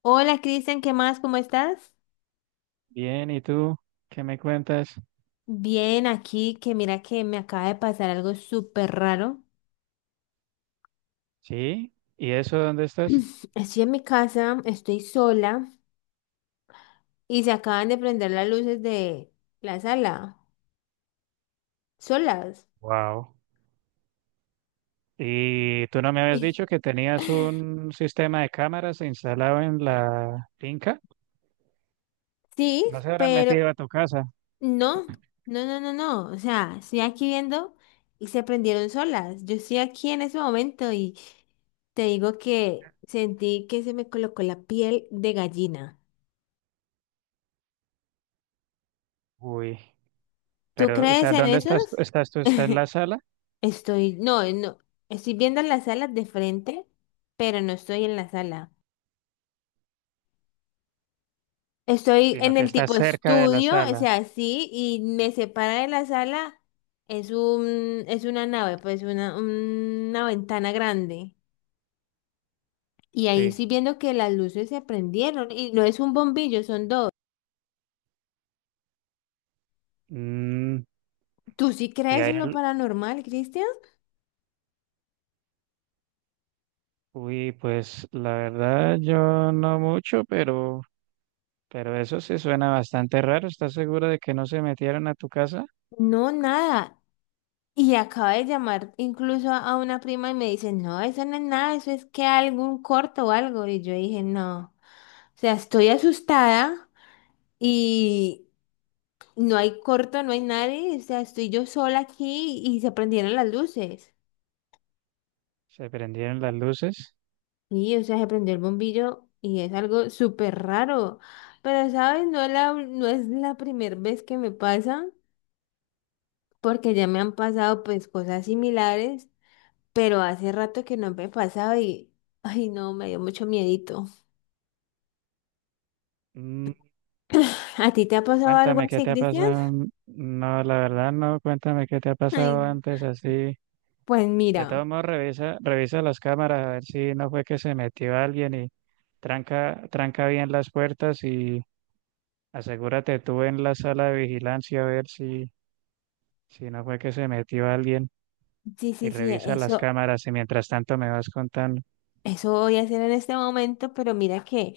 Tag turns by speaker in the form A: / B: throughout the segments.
A: Hola Cristian, ¿qué más? ¿Cómo estás?
B: Bien, ¿y tú qué me cuentas?
A: Bien, aquí que mira que me acaba de pasar algo súper raro.
B: ¿Sí? ¿Y eso dónde estás?
A: Estoy en mi casa, estoy sola y se acaban de prender las luces de la sala, solas.
B: Wow. ¿Y tú no me habías
A: Y-
B: dicho que tenías un sistema de cámaras instalado en la finca?
A: Sí,
B: ¿No se habrán
A: pero
B: metido a tu casa?
A: no, no, no, no, no. O sea, estoy aquí viendo y se prendieron solas. Yo estoy aquí en ese momento y te digo que sentí que se me colocó la piel de gallina.
B: Uy,
A: ¿Tú
B: pero, o
A: crees
B: sea,
A: en
B: ¿dónde estás?
A: esos?
B: ¿Estás tú? ¿Estás en la sala?
A: Estoy, no, no, estoy viendo las salas de frente, pero no estoy en la sala. Estoy
B: Sino
A: en
B: que
A: el
B: estás
A: tipo
B: cerca de la
A: estudio, o
B: sala.
A: sea, sí, y me separa de la sala, es una nave, pues una ventana grande. Y ahí
B: Sí.
A: estoy viendo que las luces se prendieron, y no es un bombillo, son dos.
B: Mm,
A: ¿Tú sí
B: y
A: crees
B: ahí,
A: en lo paranormal, Cristian?
B: uy, pues la verdad yo no mucho, pero eso sí suena bastante raro. ¿Estás segura de que no se metieron a tu casa?
A: No, nada. Y acabo de llamar incluso a una prima y me dice, no, eso no es nada, eso es que algún corto o algo. Y yo dije, no, o sea, estoy asustada y no hay corto, no hay nadie, o sea, estoy yo sola aquí y se prendieron las luces.
B: Se prendieron las luces.
A: Y, o sea, se prendió el bombillo y es algo súper raro. Pero, ¿sabes? No, no es la primera vez que me pasa, porque ya me han pasado pues cosas similares. Pero hace rato que no me pasaba y, ay no, me dio mucho miedito.
B: Mm,
A: ¿A ti te ha pasado algo
B: cuéntame qué
A: así,
B: te ha
A: Cristian?
B: pasado. No, la verdad no, cuéntame qué te ha
A: Ay,
B: pasado antes así.
A: pues
B: De
A: mira,
B: todos modos, revisa las cámaras a ver si no fue que se metió alguien y tranca bien las puertas y asegúrate tú en la sala de vigilancia a ver si no fue que se metió alguien
A: sí,
B: y
A: sí, sí,
B: revisa las
A: eso,
B: cámaras y mientras tanto me vas contando.
A: eso voy a hacer en este momento, pero mira que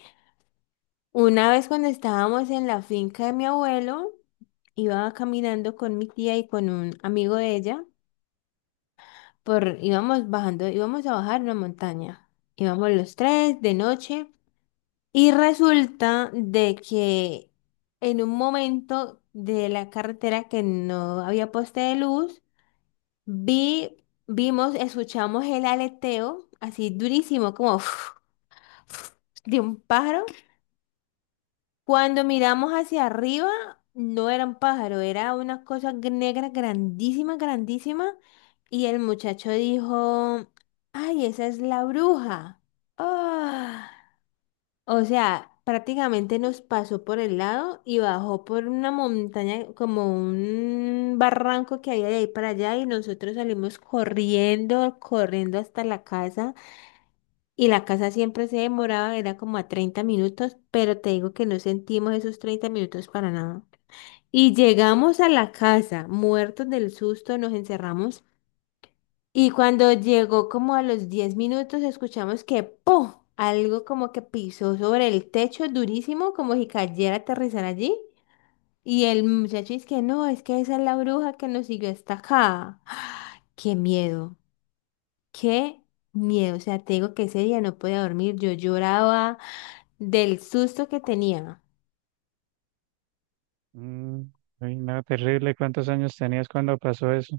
A: una vez cuando estábamos en la finca de mi abuelo, iba caminando con mi tía y con un amigo de ella, por, íbamos bajando, íbamos a bajar una montaña. Íbamos los tres de noche. Y resulta de que en un momento de la carretera que no había poste de luz, vi, vimos, escuchamos el aleteo así durísimo, como de un pájaro. Cuando miramos hacia arriba, no era un pájaro, era una cosa negra grandísima, grandísima. Y el muchacho dijo, ay, esa es la bruja. Ah, o sea, prácticamente nos pasó por el lado y bajó por una montaña, como un barranco que había de ahí para allá y nosotros salimos corriendo, corriendo hasta la casa y la casa siempre se demoraba, era como a 30 minutos, pero te digo que no sentimos esos 30 minutos para nada. Y llegamos a la casa, muertos del susto, nos encerramos y cuando llegó como a los 10 minutos, escuchamos que ¡pum! Algo como que pisó sobre el techo durísimo, como si cayera a aterrizar allí. Y el muchacho dice que no, es que esa es la bruja que nos siguió hasta acá. ¡Qué miedo! ¡Qué miedo! O sea, te digo que ese día no podía dormir. Yo lloraba del susto que tenía.
B: Mm, uy, no, terrible. ¿Cuántos años tenías cuando pasó eso?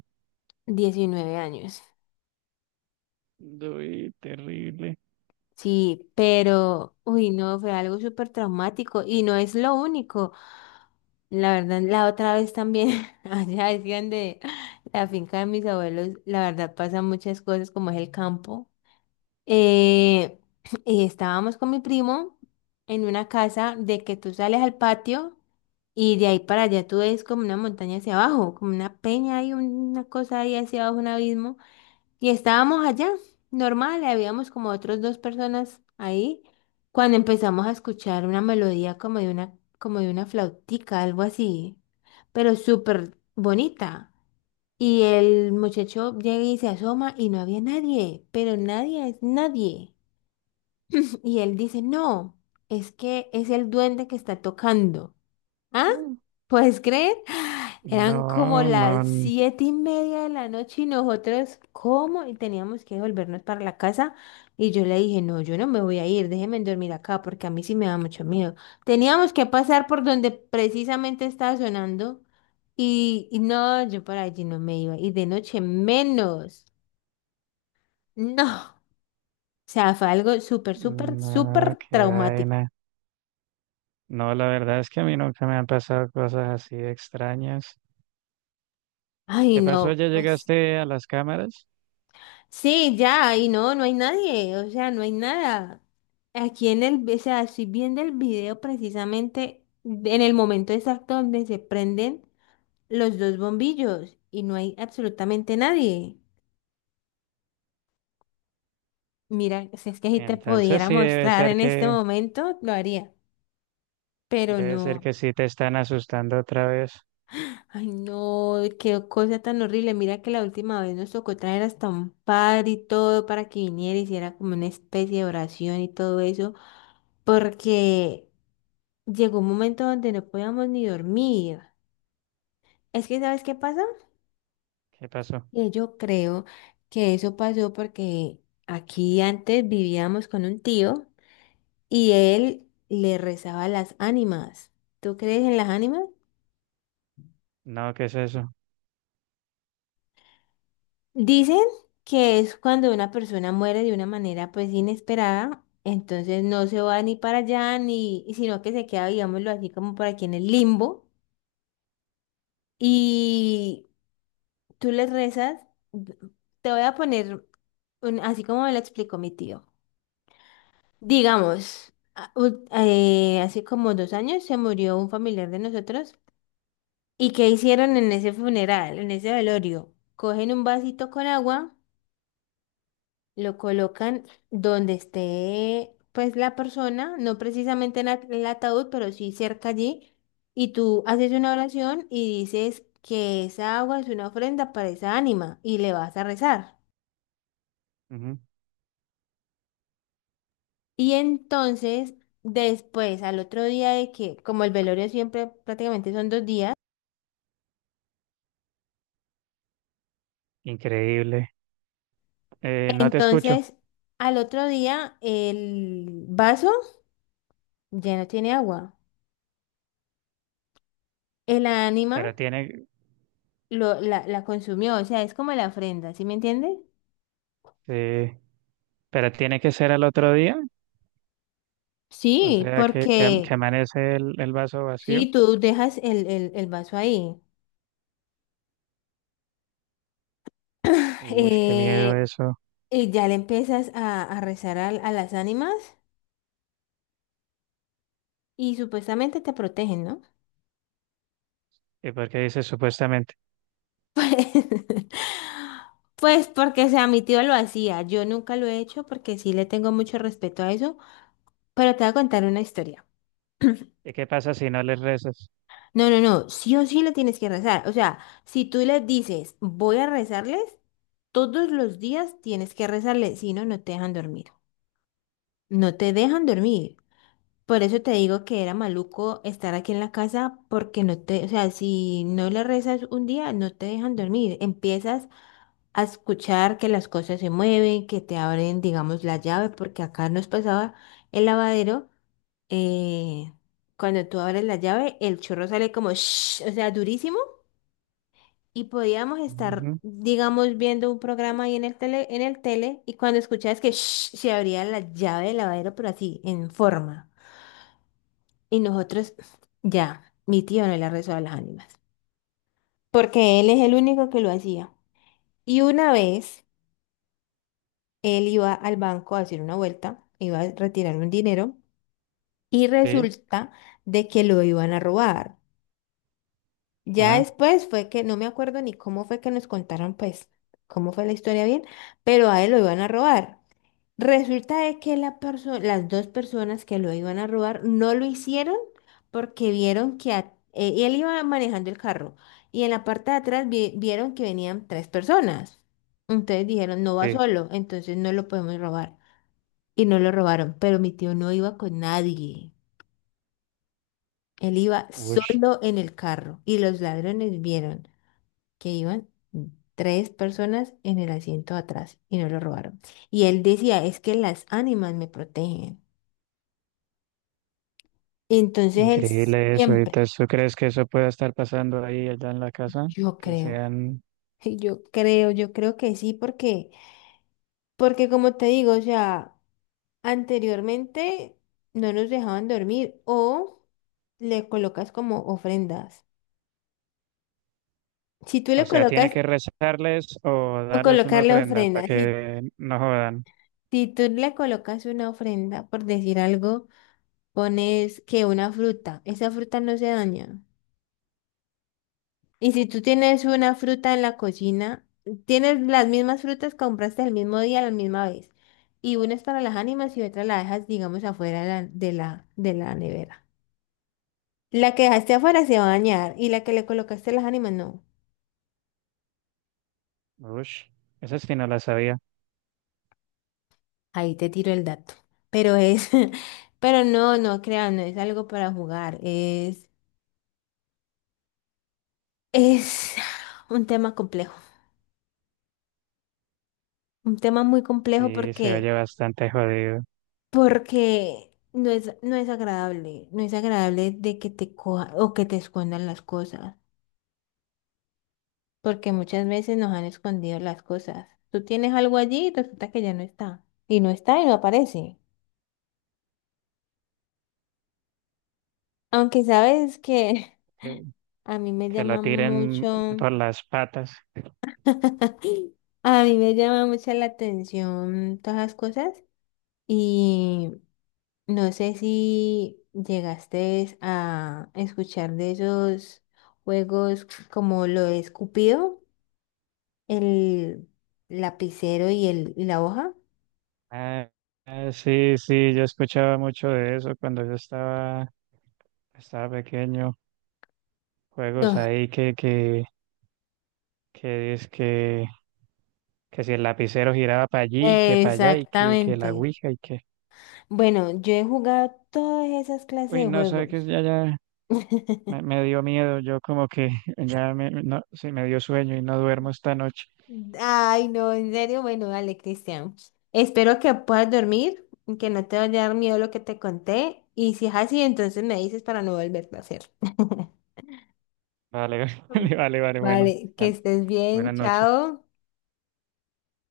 A: 19 años.
B: Uy, terrible.
A: Sí, pero, uy, no, fue algo súper traumático y no es lo único. La verdad, la otra vez también, allá decían de la finca de mis abuelos, la verdad pasan muchas cosas como es el campo. Eh, y estábamos con mi primo en una casa de que tú sales al patio y de ahí para allá tú ves como una montaña hacia abajo, como una peña y una cosa ahí hacia abajo, un abismo. Y estábamos allá, normal, habíamos como otros dos personas ahí, cuando empezamos a escuchar una melodía como de una flautica, algo así, pero súper bonita. Y el muchacho llega y se asoma y no había nadie, pero nadie es nadie. Y él dice, no, es que es el duende que está tocando. ¿Ah? ¿Puedes creer? Eran como
B: No, no,
A: las
B: n-
A: 7:30 de la noche y nosotros, ¿cómo? Y teníamos que volvernos para la casa. Y yo le dije, no, yo no me voy a ir, déjenme dormir acá porque a mí sí me da mucho miedo. Teníamos que pasar por donde precisamente estaba sonando y no, yo por allí no me iba. Y de noche menos. No. O sea, fue algo súper, súper,
B: no,
A: súper
B: qué
A: traumático.
B: vaina. No, la verdad es que a mí nunca me han pasado cosas así extrañas.
A: Ay,
B: ¿Qué pasó?
A: no,
B: ¿Ya
A: pues.
B: llegaste a las cámaras?
A: Sí, ya, y no, no hay nadie, o sea, no hay nada. Aquí en el, o sea, estoy viendo el video precisamente en el momento exacto donde se prenden los dos bombillos y no hay absolutamente nadie. Mira, si es que si te
B: Entonces
A: pudiera
B: sí
A: mostrar en este momento, lo haría, pero
B: debe ser
A: no.
B: que sí te están asustando otra vez.
A: Ay, no, qué cosa tan horrible. Mira que la última vez nos tocó traer hasta un padre y todo para que viniera y hiciera como una especie de oración y todo eso, porque... Llegó un momento donde no podíamos ni dormir. Es que, ¿sabes qué pasa?
B: ¿Qué pasó?
A: Que yo creo que eso pasó porque aquí antes vivíamos con un tío y él le rezaba a las ánimas. ¿Tú crees en las ánimas?
B: No, ¿qué es eso?
A: Dicen que es cuando una persona muere de una manera pues inesperada, entonces no se va ni para allá ni, y sino que se queda, digámoslo así, como por aquí en el limbo. Y tú les rezas, te voy a poner así como me lo explicó mi tío. Digamos, hace como 2 años se murió un familiar de nosotros. ¿Y qué hicieron en ese funeral, en ese velorio? Cogen un vasito con agua, lo colocan donde esté pues la persona, no precisamente en en el ataúd, pero sí cerca allí, y tú haces una oración y dices que esa agua es una ofrenda para esa ánima y le vas a rezar.
B: Ujú.
A: Y entonces, después, al otro día de que, como el velorio siempre prácticamente son 2 días,
B: Increíble. No te escucho,
A: entonces al otro día el vaso ya no tiene agua. El ánima
B: pero tiene,
A: lo, la consumió, o sea, es como la ofrenda, ¿sí me entiendes?
B: eh, pero tiene que ser al otro día. O
A: Sí,
B: sea,
A: porque
B: que amanece el vaso vacío.
A: si tú dejas el vaso ahí,
B: Uy, qué miedo
A: eh,
B: eso.
A: y ya le empiezas a rezar a las ánimas y supuestamente te protegen, ¿no?
B: ¿Y por qué dices supuestamente?
A: Pues, pues porque, o sea, mi tío lo hacía. Yo nunca lo he hecho porque sí le tengo mucho respeto a eso, pero te voy a contar una historia.
B: ¿Y qué pasa si no les rezas?
A: No, no, no, sí o sí le tienes que rezar. O sea, si tú les dices, voy a rezarles, todos los días tienes que rezarles, si no, no te dejan dormir. No te dejan dormir. Por eso te digo que era maluco estar aquí en la casa porque no te, o sea, si no le rezas un día, no te dejan dormir. Empiezas a escuchar que las cosas se mueven, que te abren, digamos, la llave, porque acá nos pasaba el lavadero, eh, cuando tú abres la llave, el chorro sale como, shhh, o sea, durísimo, y podíamos estar,
B: Ujú,
A: digamos, viendo un programa ahí en el tele, y cuando escuchabas que shhh, se abría la llave del lavadero, pero así, en forma, y nosotros, ya, mi tío no le rezó a las ánimas, porque él es el único que lo hacía. Y una vez... Él iba al banco a hacer una vuelta, iba a retirar un dinero y
B: sí,
A: resulta de que lo iban a robar. Ya
B: ajá,
A: después fue que, no me acuerdo ni cómo fue que nos contaron, pues, cómo fue la historia bien, pero a él lo iban a robar. Resulta de que la las dos personas que lo iban a robar no lo hicieron porque vieron que él iba manejando el carro y en la parte de atrás vieron que venían tres personas. Entonces dijeron, no va
B: sí.
A: solo, entonces no lo podemos robar y no lo robaron, pero mi tío no iba con nadie. Él iba
B: Uy,
A: solo en el carro y los ladrones vieron que iban tres personas en el asiento atrás y no lo robaron. Y él decía, es que las ánimas me protegen. Entonces él
B: increíble eso. ¿Y
A: siempre,
B: entonces tú crees que eso pueda estar pasando ahí allá en la casa?
A: yo
B: Que
A: creo,
B: sean,
A: yo creo que sí, porque, porque como te digo, o sea, anteriormente no nos dejaban dormir o le colocas como ofrendas. Si tú
B: o
A: le
B: sea, tiene
A: colocas
B: que rezarles o
A: O
B: darles una
A: colocarle
B: ofrenda
A: ofrenda.
B: para
A: Si,
B: que no jodan.
A: si tú le colocas una ofrenda, por decir algo, pones que una fruta. Esa fruta no se daña. Y si tú tienes una fruta en la cocina, tienes las mismas frutas que compraste el mismo día, la misma vez. Y una es para las ánimas y otra la dejas, digamos, afuera de la nevera. La que dejaste afuera se va a dañar y la que le colocaste a las ánimas no.
B: Uy, eso sí no la sabía.
A: Ahí te tiro el dato. Pero es, pero no, no crean, no es algo para jugar. Es un tema complejo, un tema muy complejo
B: Sí, se oye
A: porque,
B: bastante jodido.
A: porque no es, no es agradable, no es agradable de que te coja o que te escondan las cosas, porque muchas veces nos han escondido las cosas. Tú tienes algo allí y resulta que ya no está, y no está y no aparece. Aunque sabes que
B: Que,
A: a mí me
B: que
A: llama
B: lo tiren
A: mucho,
B: por las patas.
A: a mí me llama mucho la atención todas las cosas. Y no sé si llegaste a escuchar de esos juegos como lo es Cupido, el lapicero y, el, y la hoja.
B: Ah, ah, sí, sí, yo escuchaba mucho de eso cuando yo estaba pequeño. Juegos
A: No,
B: ahí que es que si el lapicero giraba para allí y que para allá que la
A: exactamente.
B: ouija y que...
A: Bueno, yo he jugado todas esas clases
B: Uy,
A: de
B: no, sabe que
A: juegos.
B: ya me dio miedo, yo como que ya me, no, sí, me dio sueño y no duermo esta noche.
A: Ay, no, en serio, bueno, dale, Cristian. Espero que puedas dormir, y que no te vaya a dar miedo lo que te conté. Y si es así, entonces me dices para no volverlo a hacer.
B: Vale, vale, bueno,
A: Vale, que
B: tan-
A: estés bien,
B: buenas noches.
A: chao.